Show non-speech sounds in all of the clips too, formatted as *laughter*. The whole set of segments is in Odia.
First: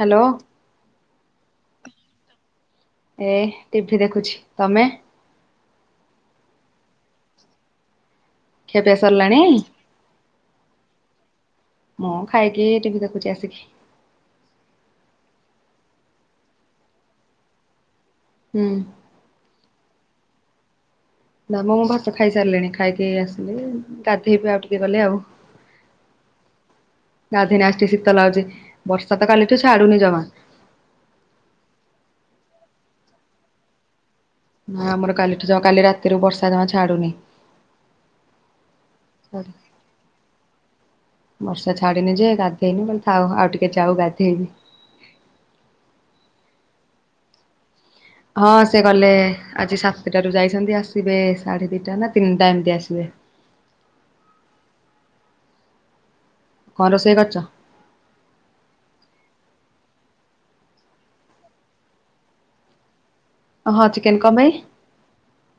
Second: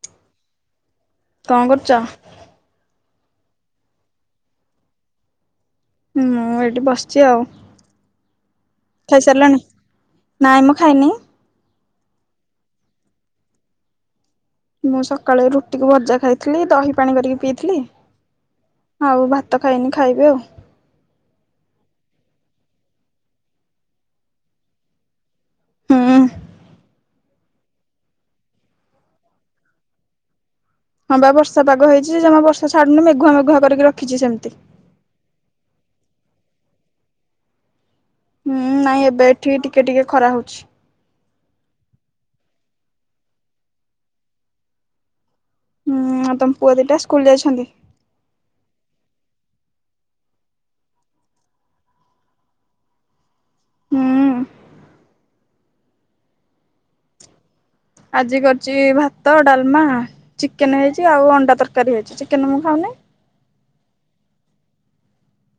ହାଲୋ, କଣ କରୁଚ? ଏଇ ଟିଭିି ଦେଖୁଛି, ତମେ? ମୁଁ ଏଇଠି ବସିଛି ଆଉ ଖିଆପିଆ ସରିଲାଣି ଖାଇସାରିଲଣି? ନାଇଁ ମୁଁ ଖାଇନି। ମୁଁ ଖାଇକି ଟିଭି ଦେଖୁଚି ଆସିକି। ମୁଁ ସକାଳେ ରୁଟିକୁ ଭଜା ଖାଇଥିଲି, ଦହି ପାଣି କରିକି ପିଇଥିଲି। ହୁଁ ଆଉ ଭାତ ଖାଇନି, ଖାଇବି ଆଉ। ନା ମ ମୁଁ ଭାତ ଖାଇ ସାରିଲିଣି ।ଖାଇକି ଏଇ ଆସିଲି, ଗାଧେଇବି ଆଉ ଟିକେ ଗଲେ ଆଉ। ହୁଁ। ଗାଧେଇନି ଆଜି ଟିକେ ଶୀତ ଲାଗୁଚି। ବର୍ଷା ତ କାଲିଠୁ ଛାଡ଼ୁନି ଜମା। ହଁ ବା ବର୍ଷା ପାଗ ହେଇଛି ଯେ- ଜମା ବର୍ଷା ଛାଡୁନି, ମେଘୁଆ ମେଘୁଆ କରିକି ରଖ ନା ଆମର କାଲିଠୁ ଜମା, କାଲି ରାତିରୁ ବର୍ଷା ଜମା ଛାଡୁନି। ହୁଁ, ନାଇଁ ଏବେ ଏଠି ଟିକେ ଟିକେ ଖରା ହଉଛି। ବର୍ଷା ଛାଡିନି ଯେ ଗାଧେଇନି। କହିଲି ଥାଉ ଆଉ ଟିକେ ଯାଉ ଗାଧେଇବି। ହୁଁ ଆଉ ତମ ପୁଅ ଦିଟା ସ୍କୁଲ ଯାଇଛନ୍ତି? ହଁ, ସେ ଗଲେ ଆଜି ସାତଟାରୁ ଯାଇଛନ୍ତି, ଆସିବେ ସାଢେ ଦିଟା ନା ତିନିଟା ଏମତି ଆସିବେ। ହୁଁ। କଣ ରୋଷେଇ କରିଚ? ଆଜି କରିଚି ଭାତ, ଡାଲମା, ଚିକେନ ହେଇଛି ଆଉ ଅଣ୍ଡା ତରକାରୀ ହେଇଛି। ଚିକେନ ମୁଁ ଖାଉନି *inaudible* ହଁ ଚିକେନ କମ୍ପାଇ?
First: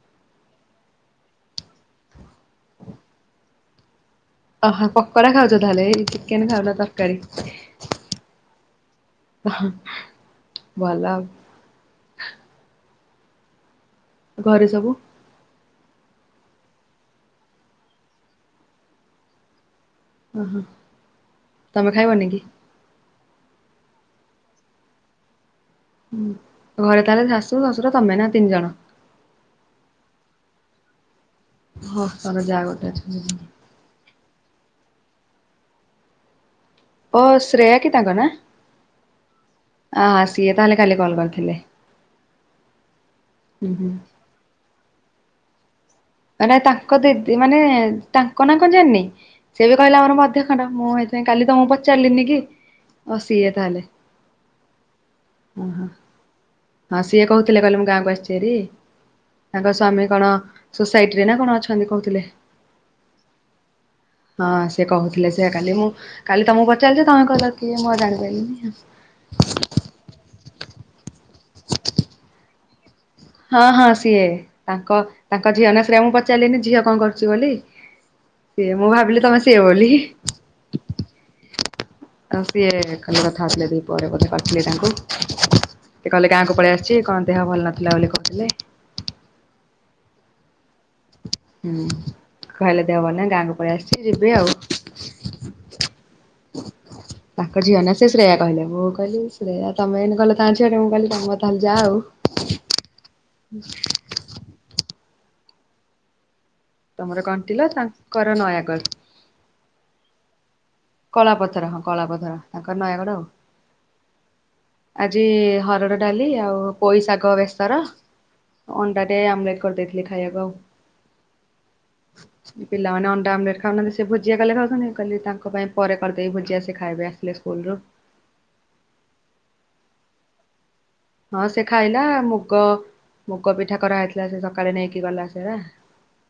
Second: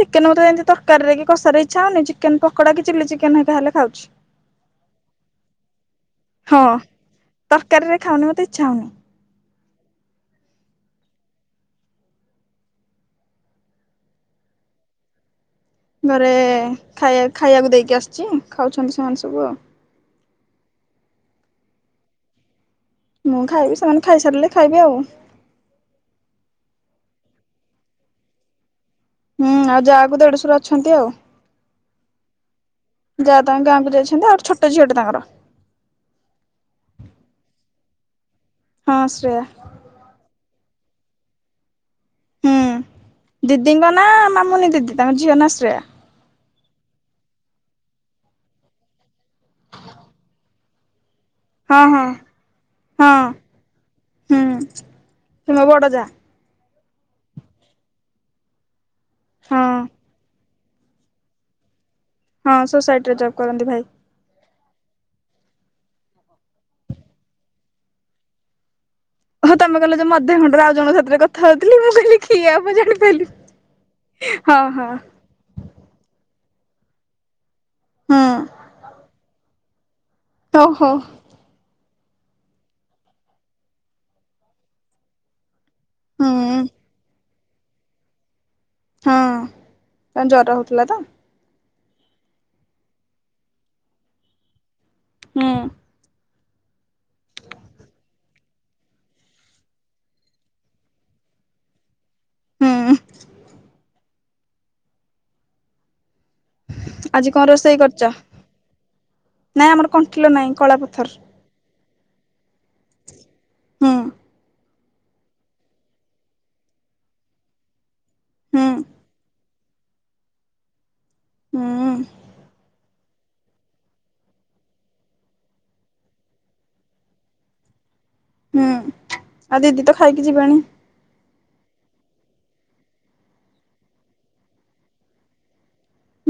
ଚିକେନ ମତେ ଏମିତି ତରକାରୀରେ କି କଷାରେ ଇଛା ହଉନି। ଚିକେନ ପକୋଡା କି ଚିଲି ଚିକେନ ହେରିକା ହେଲେ ଖାଉଛି। ଅହ ପକଡ଼ା ଖାଉଛ ତାହଲେ, ଚିକେନ ଖାଉନ ତରକାରୀ। ମୋତେ ଇଛା ହଉନି। ଅ ଭଲ ଆଉ। ଘରେ ସବୁ ଘରେ ଖାଇ ଖାଇବାକୁ ଦେଇକି ଆସିଛି, ଖାଉଛନ୍ତି ସେମାନେ ସବୁ ଆଉ। ଓହୋ, ତମେ ଖାଇବନି କି? ମୁଁ ଖାଇବି, ସେମାନେ ଖାଇସାରିଲେ ଖାଇବି ଆଉ ଘରେ ତାହେଲେ ଶାଶୁ ଶ୍ୱଶୁର ତମେ ନା ତିନି ଜଣ? ହୁଁ ଆଉ ଯାହାକୁ ଦେଢଶର ଅଛନ୍ତି ଆଉ ହଁ ତର ଜାଗାଗଟା ଯା *unintelligible* ତାଙ୍କ ଗାଁକୁ ଯାଇଛନ୍ତି ଆଉ ଛୋଟ ଝିଅଟେ ତାଙ୍କର ଓ ଶ୍ରେୟା କି ତାଙ୍କ ନା ହଁ ଶ୍ରେୟା । ଆ ସିଏ ତାହେଲେ କାଲି କଲ୍ କରିଥିଲେ । ହୁଁ, ଦିଦିଙ୍କ ନା -ମାମୁନି ଦିଦି, ତାଙ୍କ ଝିଅ ନା ଶ୍ରେୟା। ମ *unintelligible* ତାଙ୍କ ଦିଦି ମାନେ ତାଙ୍କ ନାଁ କଣ ଜାଣିନି, ସେ ବି କହିଲା ଆମର ମଧ୍ୟ ଖଣ୍ଡ ମୁଁ କାଲି ତମକୁ ହଁ ହଁ ପଚାରିଲିନି କି -ଆଉ ହଁ ସିଏ ତାହେଲେ । ତମ ବଡ ଯା ହଁ ସିଏ କହୁଥିଲେ କହିଲେ ମୁଁ ଗାଁକୁ ଆସିଛି ହାରି ତାଙ୍କ ହଁ। ସ୍ଵାମୀ କଣ? ସୋସାଇଟି ରେ ନା କଣ ଅଛନ୍ତି, କ ହଁ ସୋସାଇଟି ରେ ଜବ୍ କରନ୍ତି ଭାଇ। ହଁ ସେ କହୁଥିଲେ, ସେଇଆ କାଲି, ମୁଁ କାଲି ତମକୁ ପଚାରିଲି, ତମେ କହିଲ କିଏ ମୁଁ ଆ ଜାଣି ପାରଲିିନି ହଁ ତମେ କହିଲ ଯୋଉ ମଧ୍ୟଖଣ୍ଡର, ଆଉ ଜଣଙ୍କ ସାଥିରେ କଥା ହଉଥିଲି, ମୁଁ କହିଲି କିଏ ଆଉ ମୁଁ ଜାଣି ହଁ ହଁ ସିଏ ତାଙ୍କ ତାଙ୍କ ଝିଅ ନା ଶ୍ରେୟା ମୁଁ ପଚାରିଲିନି ଝିଅ କଣ କରୁଛି ବୋଲି? ହୁଁ ସିଏ ମୁଁ ଭାବିଲି ତମେ ସିଏ ବୋଲି ହିଁ। ଓହୋ। ଆଉ ସିଏ ଖାଲି କଥା ହଉଥିଲେ ଦିପ୍ରହରେ କଥା ହଉଥିଲେ ତାଙ୍କୁ। ସେ କହିଲେ ଗାଁକୁ ହୁଁ। ପଳେଇ ଆସିଛି କଣ ଦେହ ଭଲ ନଥିଲା ବୋଲି କହୁଥିଲେ। ହଁ କଣ ଜର ହଉଥିଲା ପା ହୁଁ କହିଲେ ଦେହ ଭଲ ନାଇ ଗାଁକୁ ପଳେଇ ଆସିଛି ଯିବି ଆଉ। ହଁ। ତାଙ୍କ ଝିଅ ନା ସେ ଶ୍ରେୟା କହିଲେ ମୁଁ କହିଲି ଶ୍ରେୟା ତମେ ଏଇନେ କହିଲ ତା ଝିଅଟେ ମୁଁ କହିଲି ତମେ ତାହେ ଯାଆ ଆଉ। ହୁଁ ହ ତମର ଆଜି କଣ କଣ୍ଟିଲ ରୋଷେଇ କରିଛ ତାଙ୍କର ନୟାଗଡ଼। ନାଇଁ ଆମର କଣ୍ଟିଲୋ ନାଇଁ। କଳାପଥର ହଁ କଳାପଥର ତାଙ୍କର ନୟାଗଡ ଆଉ। ହୁଁ ଆଜି ହରଡ଼ ଡାଲି ଆଉ ପୋଇ ଶାଗ ବେସର ହୁଁ ଅଣ୍ଡା ଟେ ଆମ୍ୱ କରିଦେଇ ଥିଲି ଖାଇବାକୁ ଆଉ ହୁଁ ପିଲାମାନେ ଅଣ୍ଡା ଅଣ୍ଡା ଆମଲେଟ୍ ଖାଉନାହାନ୍ତି ସେ ଭୁଜିଆ କଲେ ଖାଉଛନ୍ତି ମୁଁ କହିଲି ତାଙ୍କ ପାଇଁ ପରେ କରିଦେବି ଭୂଜିଆ ସେ ଖାଇବା ଆସିଲେ ସ୍କୁଲ ରୁ। ହୁଁ ଆଉ ଦିଦି ତ ଖାଇକି ଯିବେଣି? ହଁ ସେ ଖାଇଲା ମୁଗ ମୁଗ ପିଠା କରାହେଇଥିଲା ସେ ସକାଳେ ନେଇକି ଗଲା ସେରା।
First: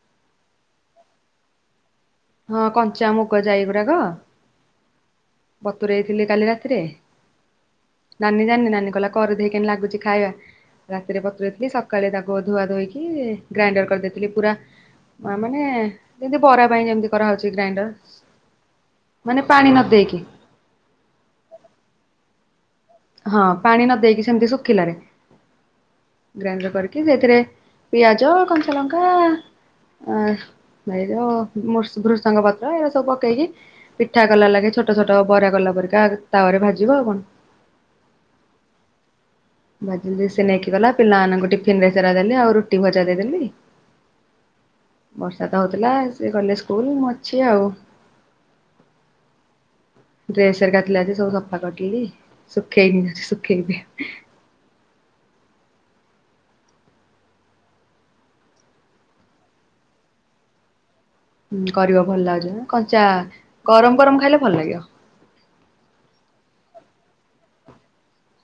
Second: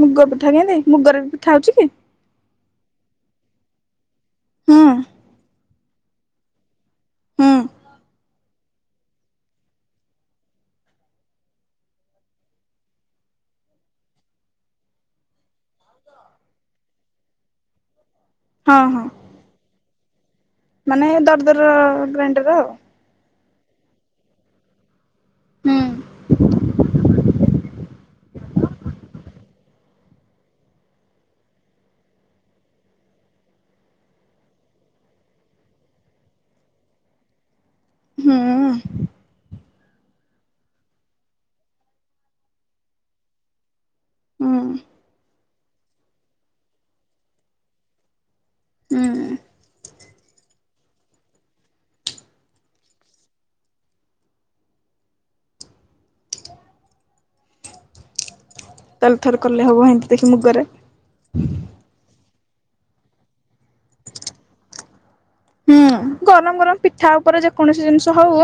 ମୁଗ ପିଠା କେମତି ମୁଗରେ ବି ପିଠା ହଉଛି କି? ହଁ କଞ୍ଚାମୁଗ ଯାଇଗୁଡାକ ହୁଁ ବତୁରେଇଥିଲି କାଲି ରାତିରେ। ହୁଁ ନାନୀ ଜାନି ନାନୀ କହିଲା କରିଦେଇ କେମତି ଲାଗୁଛି ଖାଇବା? ରାତିରେ ବତୁରେଇ ଥିଲି ସକାଳେ ତାକୁ ଧୁଆ ଧୋଇକି ଗ୍ରାଇଣ୍ଡର କରିଦେଇଥିଲି ପୁରା। ମା ମାନେ ଯେମିତି ବରା ପାଇଁ ଯେମିତି କରାହଉଛି ଗ୍ରାଇଣ୍ଡର ହଁ ହଁ। ମାନେ ପାଣି ନ ଦେଇକି? ମାନେ ଦର ଦର ଗ୍ରାଇଣ୍ଡର ଆଉ। ହଁ ପାଣି ନ ଦେଇକି ସେମିତି ଶୁଖିଲାରେ ହୁଁ ଗ୍ରାଇଣ୍ଡର କରିକି ସେଇଥିରେ- ପିଆଜ କଞ୍ଚା ଲଙ୍କା ଆ ବାଇ ର ମୃ ଭୃସଙ୍ଗ ପତ୍ର ଏରା ସବୁ ପକେଇକି ପିଠା କଲା ଲାଗେ ଛୋଟ ଛୋଟ ବରା କଲା ପରିକା ତାୱା ରେ ଭାଜିବ ଆଉ କଣ? ହୁଁ। ଭାଜିଲେ ସେ ନେଇକି ଗଲା ପିଲାମାନଙ୍କୁ ଟିଫିନ ରେ ସେରା ଦେଲି ଆଉ ରୁଟି ଭଜା ଦେଇଦେଲି। ହୁଁ। ବର୍ଷା ତ ହଉଥିଲା ସେ ଗଲେ ସ୍କୁଲ ମୁଁ ଅଛି ଆଉ। ହୁଁ। ଡ୍ରେସ ହେରିକା ଥିଲା ଯେ ସବୁ ସଫା କରିଦେଲି ଶୁଖେଇନି ସୁଖେଇବି। ତାଲଥରେ କଲେ ହବ ହେମିନ୍ତି ଦେଖି ମୁଗରେ। ହୁଁ କରିବ ଭଲ ଲାଗୁଛି କଞ୍ଚା ଗରମ ଗରମ ଖାଇଲେ ଭଲ ଲାଗିବ। ହୁଁ ଗରମ ଗରମ ପିଠା ଉପରେ ଯେକୌଣସି ଜିନିଷ ହଉ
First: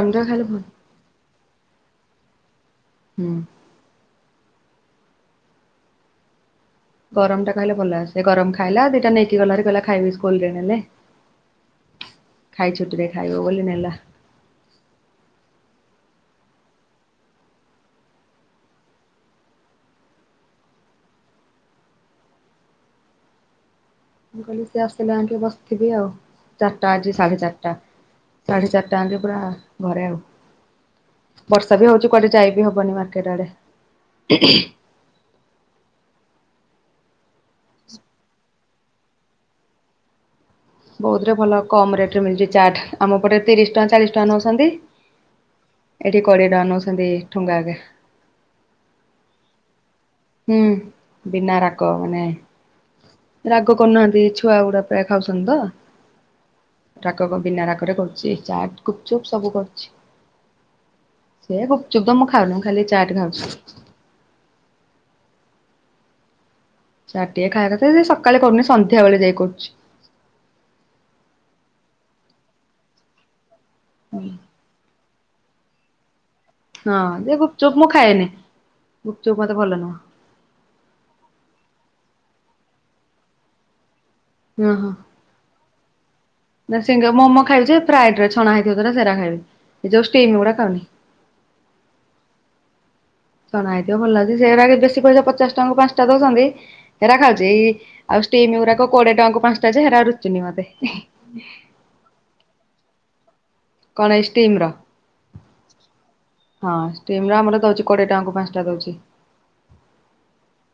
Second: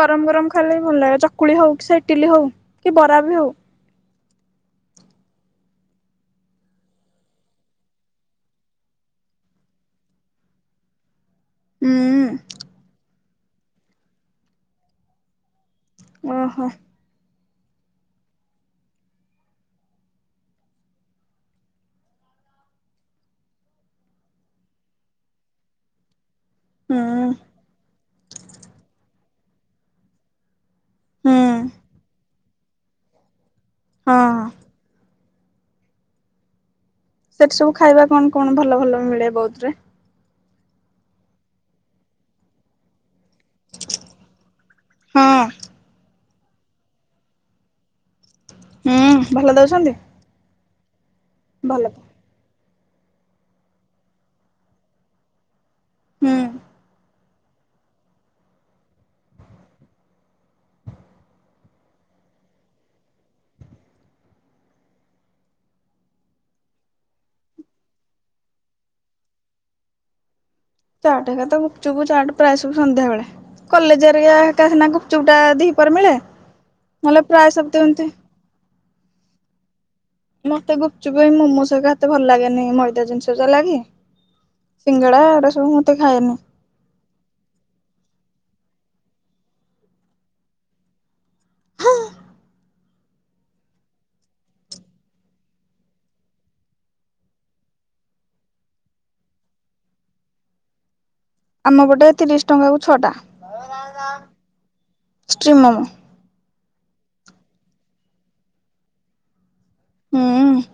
ଗରମ ଗରମ ଖାଇଲେ ବି ଭଲ ଲାଗେ ଚକୁଳି ହଉ କି ସେ ଇଟିଲି ହଉ କି ବରା ହୁଁ। ବି ହଉ। ଗରମ ଟା କହିଲେ ଭଲ ସେ ଗରମ ଖାଇଲା ଦିଟା ନେଇକି ଗଲା ହେରି କହିଲା ଖାଇବି ସ୍କୁଲରେ ନେଲେ। ହୁଁ। ଖାଇ ଛୁଟିରେ ଖାଇବ ବୋଲି ନେଲା। ଓହୋ। ମୁଁ କହିଲି ସେ ଆସିଲା ଆଙ୍କେ ବସିଥିବି ଆଉ। ଚାରିଟା ହୁଁ ଆଜି ସାଢ଼େ ଚାରିଟା ସାଢ଼େ ଚାରିଟା ଯାଙ୍କେ ପୁରା ଘରେ ଆଉ। ହୁଁ ବର୍ଷା ବି ହଉଛି କୁଆଡେ ଯାଇବି ହବନି ମାର୍କେଟ ଆଡେ। ହଁ। ସେଠି ସବୁ ଖାଇବା କଣ କଣ ଭଲ ଭଲ ମିଳେ ବଉଦ୍ ରେ? ବଉଦୁ ରେ ଭଲ କମ୍ ରେଟ ରେ ମିଳୁଛି ଚାଟ୍ ଆମ ପଟେ ତିରିଶ ଟଙ୍କା ଚାଳିଶ ଟଙ୍କା ନେଉଛନ୍ତି। ଏ ହଁ ଏଠି କୋଡ଼ିଏ ଟଙ୍କା ନଉଛନ୍ତି ଠୁଙ୍ଗା କେ। ହୁଁ ଭଲ ଦଉଛନ୍ତି? ହୁଁ ବିନା ଭଲ ରାକ ମାନେ ରାଗ କରୁନାହାନ୍ତି ଛୁଆ ଗୁଡା ପ୍ରାୟ ଖାଉଛନ୍ତି ତ। ହୁଁ। ରାଗକ ବିନା ରାଗରେ କରୁଚି ଚାଟ, ଗୁପଚୁପ ସବୁ କରୁଛି। ସେ ଗୁପଚୁପ ତ ମୁଁ ଖାଉନି ମୁଁ ଖାଲି ଚାଟ ଖାଉଛି। ଚାଟ୍ ଟିଏ ଖାଇବା କଥା ସକାଳେ କରୁନି ସନ୍ଧ୍ୟା ବେଳେ ଯାଇ କରୁଛି। ଚାଟ ଏକା ତ ଗୁପଚୁପୁ ଚାଟ ପ୍ରାୟ ସବୁ ସନ୍ଧ୍ୟା ବେଳେ। କଲେଜରେ ହଁ ହେନା ଗୁପ ଗୁପଚୁପ ଟା ଦି ପହରେ ମିଳେ। ହଁ ନହେଲେ ଯେ ପ୍ରାୟ ସବୁ ତ ଗୁପଚୁପ୍ ମୁଁ ଏମିତି ଖାଏନି। ଗୁପଚୁପ୍ ମତେ ଭଲ ନୁହଁ। ମତେ ଗୁପଚୁପ ଏ ମୋମୋ ସ ହେରିକା ଏତେ ଭଲ ଲାଗେନି ମଇଦା ଜିନିଷ ସେ ଲାଗି ସିଙ୍ଗଡା ଏଗୁଡା ସବୁ ମୁଁ ଏତେ ଖାଏନି। ସିଂଙ୍ଗ ମୋମୋ ଖାଇଲେ ଯେ ଫ୍ରାଇଡରେ ଛଣା ହେଇଥିବ ତ ସେରା ଖାଇବି। ଏ ଯଉ ଷ୍ଟିମ୍ ଗୁଡା ଖାଉନି। ହ। ଛଣା ହେଇତିବ ଭଲ ଲାଗୁଛି ସେରା ବେଶୀ ପଇସା ପଚାଶ ଟଙ୍କାକୁ ପାଞ୍ଚଟା ଦଉଛନ୍ତି ସେଇରା ଖାଉଛି ଇ-ଇ ଆଉ ଷ୍ଟିମ୍ ଗୁରାକ କୋଡିଏ ଟଙ୍କାଙ୍କୁ ପାଞ୍ଚଟା ଯେ ସେଗୁରାକ ରୁଚୁନି ମତେ। ଆମ ପଟେ ତିରିଶ ଟଙ୍କାକୁ ଛଅ ଟା। କଣ ଏଇ ଷ୍ଟିମ୍ ର *unintelligible* ଷ୍ଟିମ ମୋମୋ। ହଁ ଷ୍ଟିମ୍ ର ଆମର ଦଉଛି କୋଡିଏ ଟଙ୍କାକୁ ପାଞ୍ଚଟା ଦଉଛି। ହୁଁ।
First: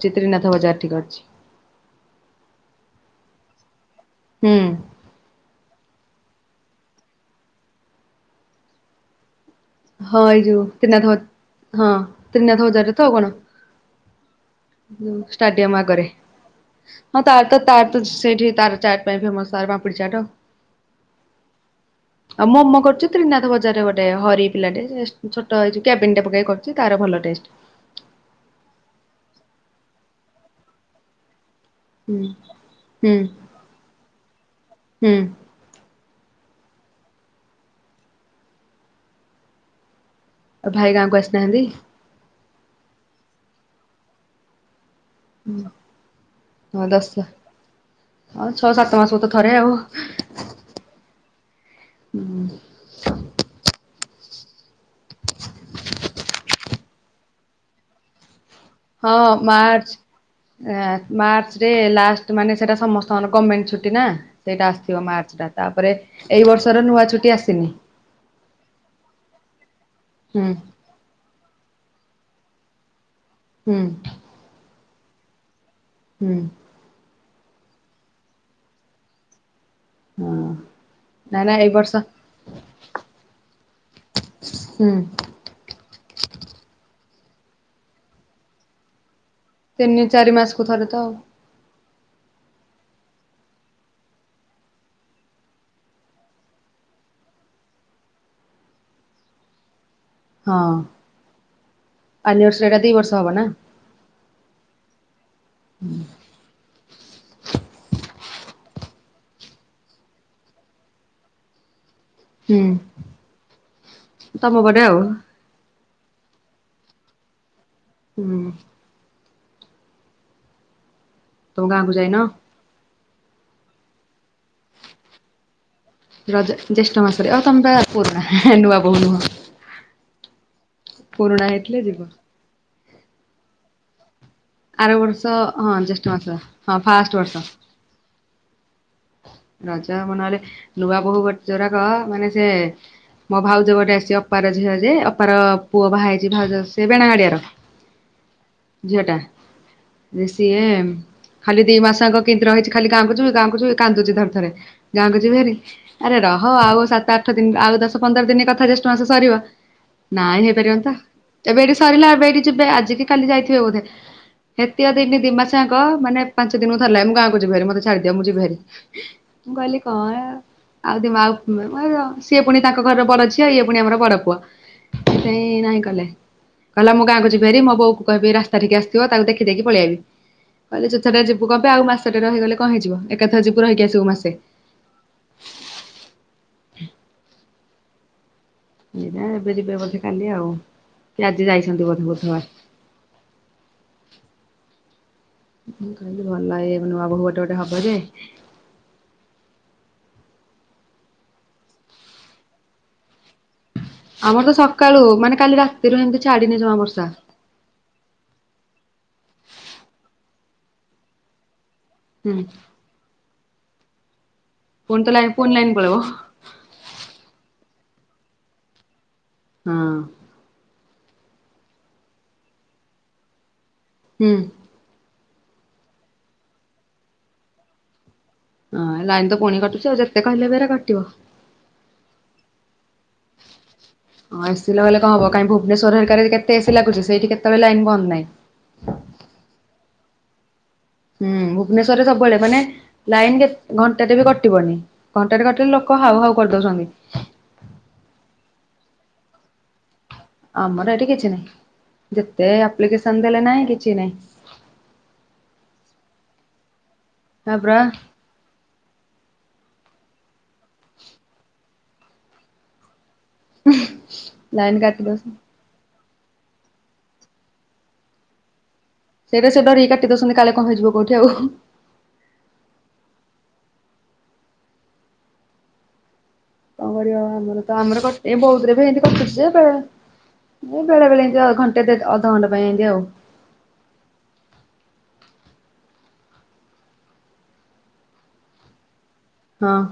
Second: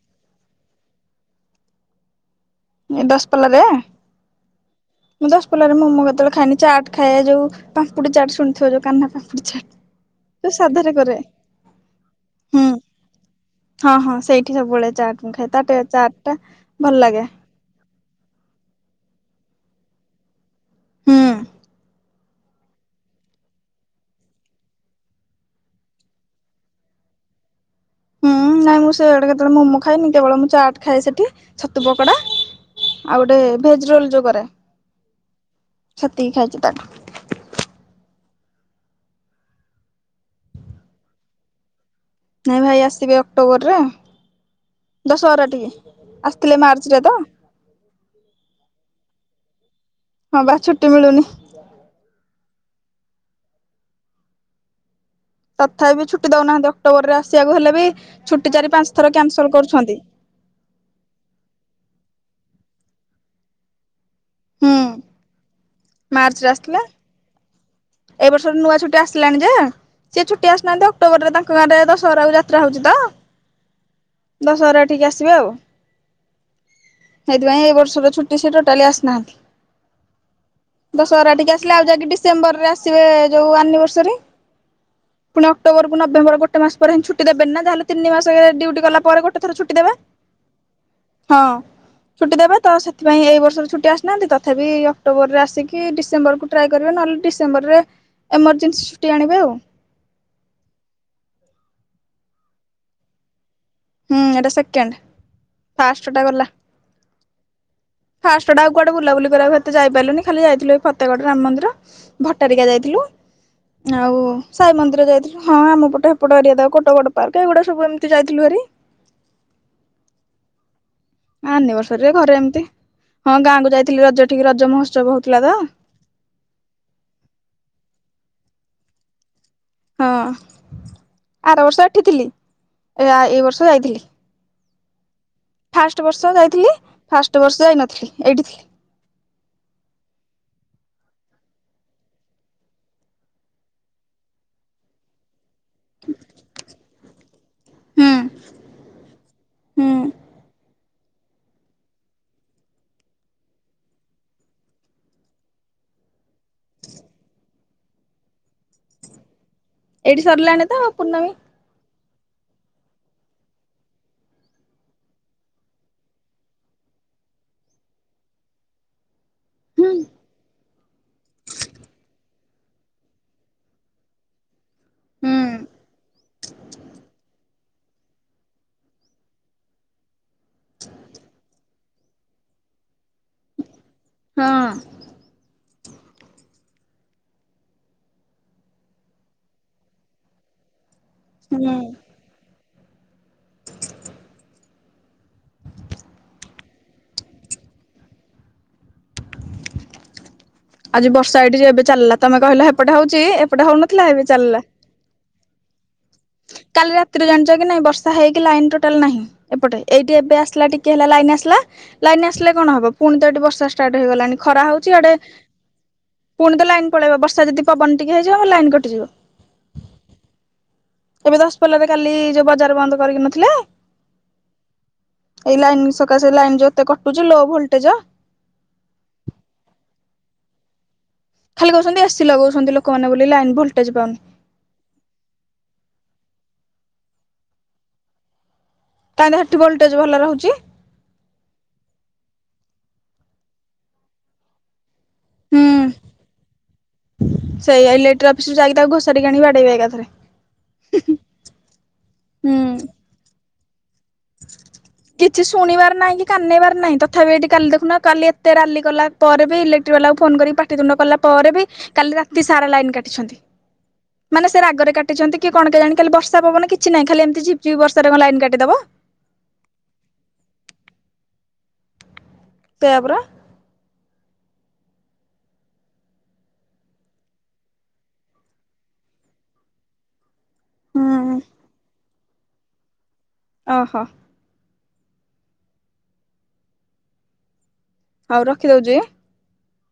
ଚିତ୍ରିନାଥ ବଜାର ଠିକ ଅଛି। ଏ ଦଶପଲାରେ, ଦଶପଲାରେ ମୋମୋ କେତେବେଳେ ଖାନି ଚାଟ୍ ଖାଇବା ଯଉଁ ପାମ୍ପୁଡ଼ି ଚାଟ୍ ଶୁଣିଥିବ ଯଉ କାନ୍ନା ପମ୍ପୁଡ଼ି ଚାଟ୍। ହଁ ଏଇ ଯୋଉ ସାଧାରେ ତ୍ରିନାଥ, କରେ ହଁ ହୁଁ ତ୍ରିନାଥ ବଜାରରେ ତ କଣ। ହଁ ହଁ ସେଇଠି ସବୁବେଳେ ଚାଟ ମୁଁ ଖାଏ। ତା ଷ୍ଟାଡିୟମ ଟେ ଆଗରେ। ଚାଟ ଟା ଭଲ ହଁ ଲାଗେ। ତାର ତ ତାର ତ ସେଇଠି ତାର ଚାଟ ପାଇଁ ଫେମସ, ତାର ପାମ୍ପୁଡି ଚାଟ। ହୁଁ। ଆଉ ମୋମୋ କରୁଛି ତ୍ରିନାଥ ବଜାରରେ ଗୋଟେ ହରିଫ ପିଲାଟେ ଏ ଛୋଟ ଏଜେ କ୍ୟାବିନଟେ ପକେଇ କରୁଛି ତାର ଭଲ ଟେଷ୍ଟ। ହୁଁ ନାଇଁ ମୁଁ ସେଆଡେ କେତେବେଳେ ମୋମୋ ଖାଏନି, କେବଳ ମୁଁ ଚାଟ୍ ଖାଏ ସେଠି। ଛତୁ ପକୋଡ଼ା ହୁଁ ଆଉ ହୁଁ। ଗୋଟେ ଭେଜ ରୋଲ ଯୋ କରେ। ହୁଁ ସେତିକି ଖାଇଛି ତାଠୁ। ଆଉ ଭାଇ ଗାଁ କୁ ଆସିନାହାନ୍ତି? ନାଇଁ ଭାଇ ଆସିବେ ଅକ୍ଟୋବରରେ। ଦଶ ବାର ଟିକେ ଆସିଥିଲେ ହଁ ମାର୍ଚ୍ଚ ରେ ଦଶ ତ। ହଁ ଛଅ ସାତ ମାସକୁ ତ ଥରେ ଆଉ। ହଁ ବା ଛୁଟି ମିଳୁନି। ହୁଁ। ତଥାବି ଛୁଟି ଦଉନାହାନ୍ତି ଅକ୍ଟୋବର ରେ ଆସିବାକୁ ହେଲେ ବି ଛୁଟି ଚାରି ପାଞ୍ଚ ଥର ହଁ କ୍ୟାନସଲ ମାର୍ଚ୍ଚ, କରୁଛନ୍ତି ଅ-ଅ ମାର୍ଚ୍ଚ ରେ ଲାଷ୍ଟ ତ ମାନେ ସେଟା ସମସ୍ତଙ୍କର ଗଭର୍ଣ୍ଣେଣ୍ଟ ଛୁଟି ନା। ସେଇଟା ହୁଁ। ଆସିଥିବ ମାର୍ଚ୍ଚ ଟା ତାପରେ ମାର୍ଚ୍ଚରେ ଏଇ ଆସିଥିଲା ବର୍ଷର ନୂଆ ଛୁଟି ଆସିନି। ଏଇ ବର୍ଷର ନୂଆ ଛୁଟି ଆସିଲାଣି ଯେ, ସୀଏ ହୁଁ ଛୁଟି ଆସିନାହାନ୍ତି ଅକ୍ଟୋବର ରେ ତାଙ୍କ ଗାଁରେ ଦ ଶହରା ଯାତ୍ରା ହଉଛି ତ ହୁଁ। ଏଠିକେ ଆସିବେ ଆଉ। ହୁଁ। ସେଇଥିପାଇଁ ଏଇ ବର୍ଷର ଛୁଟି ସେ ଟୋଟାଲି ଆସିନାହାନ୍ତି। ହଁ ଦଶହରା ନାଇଁ ଟିକେ ନା ଏଇ ଆସିଲେ ଆଉ ବର୍ଷ ଯାଇକି ଡିସେମ୍ବର ରେ ଆସି ଆସିବେ ଯୋଉ ଆନିଭର୍ସରୀ ହୁଁ ପୁଣି ଅକ୍ଟୋବରକୁ ନଭେମ୍ବର ଗୋଟେ ମାସ ପରେ ହଁ ଛୁଟ ଛୁ ଦେବେନି ନା ଯାହେଲେ ତିନି ମାସରେ ଡ୍ୟୁଟି କଲା ପରେ ଗୋଟେ ଥର ଛୁଟି ଦେବା ତିନି ଚାରି ମାସକୁ ଥରେ ତ ଆଉ ହଁ। ଛୁଟି ଦେବେ ତ ସେଥିପାଇଁ ଏଇ ବର୍ଷର ଛୁଟି ଆସିନାହାନ୍ତି ତଥାପି ଅକ୍ଟୋବରରେ ଆସିକି ଡିସେମ୍ବରକୁ ଟ୍ରାଏ କରିବେ ନହେଲେ। ସେମ୍ବରରେ ଏମର୍ଜେନ୍ସି ଛୁଟି ଆଣିବେ ଆଉ। ହଁ ଆନିବର୍ସ ବର୍ଷ ଏଟା ଦି ବର୍ଷ ହବ ନା? ହୁଁ ଏଟା ସେକେଣ୍ଡ ଫାଷ୍ଟ ଟା ଗଲା ଫାଷ୍ଟଟ ଟା ଆଉ କୁଆଡେ ବୁଲାବୁଲି କରିବାକୁ ହେତେ ଯାଇାରିଲୁନି ଖାଲି ଯାଇଥିଲୁ ଏଇ ଫତେଗଡ ରାମ ମନ୍ଦୀର। ହୁଁ ଭଟାରିକା ଯାଇଥିଲୁ ଆଉ ତମ ସାଇ ପଟେ ଆଉ ମନ୍ଦିର ଯାଇଥିଲୁ ହଁ ଆମ ପଟ ହେପଟ ଏରିଆ ଟା କୋଟଗଡ ପାର୍କ ଏଗୁଡ଼ା ସବୁ ଏମତି ହୁଁ ଯାଇଥିଲୁ ଭାରି। ତମ ଗାଁକୁ ଆନିଭରସରିରେ ଯାଇନ? ଘରେ ଏମିତି ହଁ ଗାଁକୁ ଯାଇଥିଲି ରଜ ଠିକ ରଜ ମହୋତ୍ସବ ହଉଥିଲା ତ। ରଜ ଜ୍ୟେଷ୍ଠ ମାସରେ ଓହ ତମେ ପା ପୁରୁଣା ହେ ହେ ନୂଆ ବୋହୁ ନୁହଁ। ହଁ ପୁରୁଣା ଆର ହେଇଥିଲେ ବର୍ଷ ଯିବ। ଏଠି ଥିଲି ଏ ଆ ଏଇ ବର୍ଷ ଯାଇଥିଲି। ଆର ବର୍ଷ ହଁ ଫାଷ୍ଟ ଜେଷ୍ଟ ବର୍ଷ ମାସ ଯାଇଥିଲି ହଁ ଫାଷ୍ଟ ବର୍ଷ। ଯାଇନଥିଲି ଏଇଠି ଥିଲି ରଜ ହବ ନହଲେ ନୂଆ ବହୂ ଗୋ ଯୋଉରାକ ମାନେ ସେ ମୋ ଭାଉଜ ଗୋଟେ ଆସିଚି ଅପାର ଝିଅ ଯେ ଅପାର ପୁଅ ବାହା ହେଇଛି ଭାଉଜ ସେ ବେଣା ଗାଡିଆର। ହୁଁ ଝିଅ ଟା ହୁଁ ଜେ ସିଏ ଖାଲି ଦି ମାସଆଙ୍କ କେମିତି ରହିଛି ଖଲି ଗାଁକୁ ଯିବି ଗଁକୁ ଯିବି କାନ୍ଦୁଚି ଥରେ ଥରେ ଗାଁକୁ ଯିବି ହାରି ଆରେ ରହ ଆଉ ସାତ ଆଠ ଦିନ ଆଉ ଦଶ ପନ୍ଦର ଦିନ କଥା ଠ ମାସ ସରିବ ଏଇଠି ନାଇଁ ସରିଲାଣି ହେଇପାରିବନି ତ ପୂର୍ଣ୍ଣମୀ ଏବେ ଏଇଟି ସରିଲା ଏବେ ଏଇଠି ଯିବେ ଆଜିିକି କାଲି ଯାଇଥିବେ ବୋଧେ। ହେତତିଆ ଦିମାସଆଙ୍କ ମାନେ ପାଞ୍ଚଦିନକୁ ଥରେଲାଖେ ମୁଁ ଗାଁକୁ ଯିଵିହାରୀ ମତେ ଛାଡିଦିଅ ମୁଁ ଯିଵିହାରୀ। ହଁ ମୁଁ କହିଲି କଅଣ। ଆଉ ଦି ମା ଉ ମା ସିଏ ପୁଣି ତାଙ୍କ ଘରର ବଡ ଝିଅ ଇଏ ପୁଣି ଆମର ବଡ ପୁଅ ହୁଁ ସେଇ ନାହିଁ କଲେ କହିଲା ମୁଁ ଗାଁକୁ ଯିବି। ରି ମୋ ବୋଉ କହିବି ରାସ୍ତା ଠିକି ଆସିଥିବ ତାକୁ ଦେଖିଦେଇକି ପଳେଇଆଇବି। କହିଲେ ଯୁ ଥରେ ଯିବୁ କଂପେ ଆଉ ମାସଟେ ରହିଗଲେ କଣ ହେଇଯିବ ଏକାଥ ରହିକି ଆସିବୁ ମାସେ। ହଁ ଏଇଟା ଏବେ ଯିବେ ବୋଧେ କାଲି ଆଉ ସେ ଆଜି ହୁଁ ଯାଇଛନ୍ତି ବୋଧେ ବୁଧବାର। କୁ ଭଲ ଲାଗେ ନୂଆ ବୋହୁୂ ଗୋଟେ ଗୋଟେ ହବ ଯେ ଆଜି ବର୍ଷା ଏଇଠି ଯେ ଏବେ ଚାଲିଲା ତମେ କହିଲ ହେପଟେ ହଉଛି ଏପଟେ ହଉନଥିଲା ଏବେ ଆମର ତ ଚାଲିଲା। ସକାଳୁ ମାନେ କାଲି ରାତିରୁ ଏମିତି ଛାଡିନି ଜମା କାଲି ବର୍ଷା ରାତିରୁ ଜାଣିଛ କି ନାଇଁ ବର୍ଷା ହେଇକି ଲାଇନ ଟୋଟାଲ ନାହିଁ ଏପଟେ ଏଇଟି ଏବେ ଆସ ଟିକେ ହେଲା ଲାଇନ୍ ଆସିଲା ଲାଇନ୍ ହୁଁ ଆସିଲେ କଣ ହବ ପୁଣି ତ ଏଇଠି ବର୍ଷା ଷ୍ଟାର୍ଟ ହେଇଗଲାଣି ଖରା ହଉଛି ପୁଣି ତ ଇଆଡେ ଲାଇନ ପୁଣି ଲାଇନ ପଳେଇବ ପୁଣି ତ ଲାଇନ ପଳେଇବ ବର୍ଷା ଯଦି ପବନ ଟିକେ ହେଇଯିବ ଲାଇନ କଟିଯିବ। ହଁ ଏବେ ଦଶ ପଲ୍ଲାରେ କାଲି ଯୋଉ ବଜାର ବନ୍ଦ କରିକି ନଥିଲା। ହୁଁ ଏଇ ଲାଇନ୍ ସକାଶେ ଲାଇନ ଯୋଉ ଏତେ କଟୁଛି ଲୋ ଭୋଲଟେଜ। ହଁ ଲାଇନ ତ ପୁଣି କଟୁଛି ଆଉ ଯେତେ କହିଲେ ବି ହେରା କଟିବ। ଖାଲି କହୁଛନ୍ତି ଏସି ଲଗଉଛନ୍ତି ଲୋକମାନେ ବୋଲି ଲାଇନ ଭୋଲଟେଜ ପାଉନି ହଁ ଏସି ଲଗେଇଲେ କଣ ହବ କାହିଁ ଭୁବନେଶ୍ଵର ହେରକାର କେତ ଏସି ଲାଗୁଛି ସେଇଠି କେତେବେଳେ ଲାଇନ୍ ବନ୍ଦ ନାହିଁ। କାହିଁ ତ ସେଠି ଭୋଲଟେଜ ଭଲ ରହୁଛି ହୁଁ ଭୁବନେଶ୍ଵରରେ ସବୁବେଳେ ମାନେ ଲାଇନ କେତେ ଘଣ୍ଟାଟେ ବି କଟିବନି। ଘଣ୍ଟାଟେ ହୁଁ କଟିଲେ ଲୋକ ହାଉ ହାଉ କରିଦଉସନ୍ତି। ଛଡେଇକି ଆଣିକି ବାଡେଇବେ ଏକାଥରେ। ଆମର ଏଠି କିଛି ନାହିଁ ଯେତେ ହୁଁ। ଆପ୍ଲିକେସନ ଦେଲେ ନାହିଁ କି। କିଛି ଶୁଣିବାର ନାହିଁ କି କାନେଇବାର ନାହିଁ ତଥାପି ଏଠି କାଲି ତାପରା ଦେଖୁନ କାଲି ଏତେ ରାଲି କଲା ପରେ ଇଲେକ୍ଟ୍ରିବାଲାକୁ ଫୋନ କରି ପାଠିତୁଣ୍ଡ କଲା ପରେ ବି, କାଲି ରାତି ସାରା ଲାଇନ କା *unintelligible* ମାନେ ସେ ଲାଇନ ରାଗରେ କାଟି ଦଉଛନ୍ତି। କାଟିଛନ୍ତି କି କଣ କେଜାଣି? ଖାଲି ବର୍ଷା ପବନ କିଛି ନାହିଁ, ଖାଲି ଏମତିି ଝିପି ଝିପି ବର୍ଷାରେ କଣ ଲାଇନ୍ କାଟିଦେବ? ସେଇଟା ସେ ଡରିକି କାଟି ଦେଉଛନ୍ତି କାଳେ କଣ ହେଇଯିବ କୋଉଠି ଆଉ--? ସେଇଆ ପରା। କଣ କରିବ ଆମର ତ, ଆମର ତ ବୋହୁତ ରେ ଭି ହେମତି କଟୁଛି ଯେ ବେଳେ ବେଳେ ହୁଁ ଏତି ଘଣ୍ଟେ ଅଧଘଣ୍ଟେ ପାଇଁ ଏମିତି ଆଉ ଅହ ଆଉ ରଖି ଦଉଛି, ଆଁ ହଁ ।